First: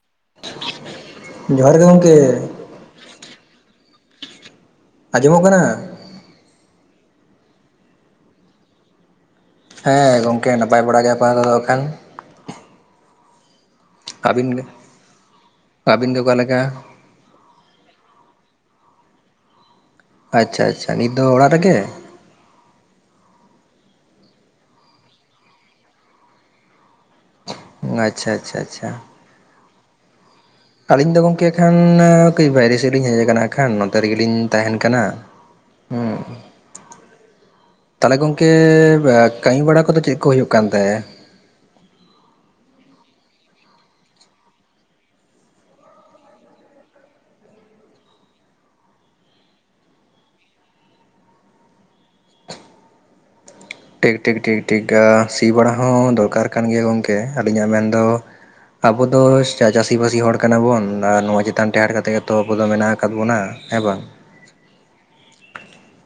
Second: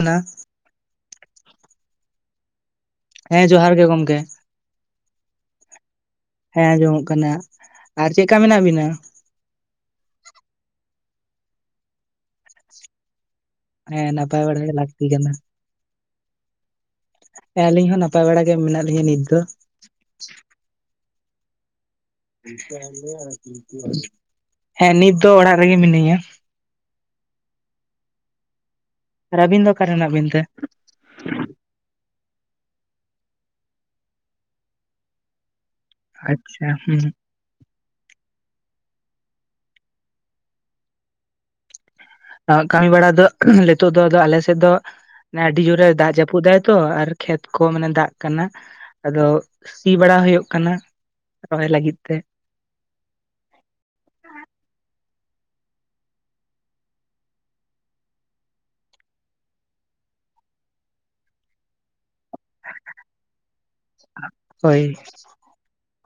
ᱚᱱᱟ ᱡᱚᱦᱟᱨ ᱜᱮ ᱜᱝᱢᱠᱮ᱾ ᱦᱮᱸ, ᱡᱚᱦᱟᱨ ᱜᱮ ᱜᱚᱢᱠᱮ᱾ ᱟᱸᱡᱚᱢᱚᱜ ᱠᱟᱱᱟ? ᱦᱮᱸ, ᱟᱸᱡᱚᱢᱚᱜ ᱠᱟᱱᱟ᱾ ᱟᱨ ᱪᱮᱜᱠᱟ ᱢᱮᱱᱟᱜ ᱵᱤᱱᱟ? ᱦᱮᱸ, ᱜᱚᱝᱠᱮ ᱱᱟᱯᱟᱭ ᱵᱟᱲᱟ ᱜᱮ [unintelligible] ᱠᱷᱟᱱ᱾ ᱦᱮᱸ ᱱᱟᱯᱟᱭ ᱵᱟᱲᱟ ᱜᱮ ᱞᱟᱠᱛᱤ ᱠᱟᱱᱟ᱾ ᱟᱵᱤᱱ ᱜᱮ ᱚᱠᱟ ᱞᱮᱠᱟ? ᱟᱹᱞᱤᱧ ᱦᱚᱸ ᱱᱟᱯᱟᱭ ᱵᱟᱲᱟ ᱜᱮ ᱢᱮᱱᱟᱜ ᱞᱤᱧᱟᱹ ᱱᱤᱛ ᱫᱚ᱾ ᱟᱪᱪᱷᱟ ᱟᱪᱪᱷᱟ ᱱᱤᱛ ᱫᱚ ᱚᱲᱟᱜ ᱨᱮᱜᱮ? [inaudible] ᱦᱮᱸ ᱱᱤᱛ ᱫᱚ ᱚᱲᱟᱜ ᱨᱮᱜᱮ ᱢᱤᱱᱟᱹᱧᱟ᱾ ᱩᱸ ᱟᱪᱪᱷᱟ ᱟᱪᱪᱷᱟ ᱟᱪᱪᱷᱟ᱾ ᱟᱨ ᱟᱹᱵᱤᱱ ᱫᱚ ᱚᱠᱟ ᱨᱮ ᱦᱮᱱᱟᱜ ᱵᱤᱱ ᱛᱮ? ᱟᱹᱞᱤᱧ ᱫᱚ ᱜᱚᱝᱠᱮ ᱠᱷᱟᱱ ᱟ ᱠᱟᱹᱡ ᱵᱟᱭᱨᱮ ᱥᱮᱫ ᱞᱤᱧ ᱦᱮᱡ ᱟᱠᱟᱱᱟ ᱟᱠᱷᱟᱱ ᱱᱚᱛᱮ ᱨᱮᱜᱮᱞᱤᱧ ᱛᱟᱦᱮᱸᱱ ᱠᱟᱱᱟ᱾ ᱦᱩᱸ᱾ ᱟᱪᱪᱷᱟ ᱦᱩᱸ ᱛᱟᱦᱚᱞᱮ ᱜᱚᱝᱠᱮ ᱵᱟ ᱠᱟᱹᱢᱤ ᱵᱟᱲᱟ ᱠᱚᱫᱚ ᱪᱮᱫ ᱠᱚ ᱦᱩᱭᱩᱜ ᱠᱟᱱ ᱛᱮ? ᱟᱜ ᱠᱷᱟᱱ ᱵᱟᱲᱟ ᱫᱚ ᱱᱤᱛᱚᱜ ᱫᱚ ᱟᱞᱮ ᱥᱮᱫ ᱫᱚ ᱚᱱᱮ ᱟᱹᱰᱤ ᱡᱳᱨᱮ ᱫᱟᱜ ᱡᱟᱹᱯᱩᱫ ᱫᱟᱭ ᱛᱚ ᱟᱨ ᱠᱷᱮᱛ ᱠᱚ ᱢᱟᱱᱮ ᱫᱟᱜ ᱠᱟᱱᱟ᱾ ᱟᱫᱚ ᱥᱤ ᱵᱟᱲᱟ ᱦᱳᱭᱳᱜ ᱠᱟᱱᱟ ᱨᱚᱦᱚᱭ ᱞᱟᱹᱜᱤᱫ ᱛᱮ᱾ ᱴᱤᱠ ᱴᱤᱠ ᱴᱤᱠ ᱥᱤ ᱵᱟᱲᱟ ᱦᱚᱸ ᱫᱚᱨᱠᱟᱨ ᱠᱟᱱ ᱜᱮᱭᱟ ᱜᱚᱢᱠᱮ ᱟᱹᱞᱤᱧᱟᱜ ᱢᱮᱱᱫᱚ, ᱟᱵᱚ ᱫᱚ ᱪᱟ-ᱪᱟᱹᱥᱤᱼᱵᱟᱹᱥᱤ ᱦᱚᱲ ᱠᱟᱱᱟ ᱵᱚᱱ ᱟᱨ ᱱᱚᱣᱟ ᱪᱮᱛᱟᱱ ᱴᱮᱦᱟᱰ ᱠᱟᱛᱮ ᱜᱮ ᱛᱚ ᱠᱚᱫᱚ ᱢᱮᱱᱟᱜ ᱟᱠᱟᱫ ᱵᱚᱱᱟ ᱦᱮᱸ ᱵᱟᱝ? ᱦᱳᱭ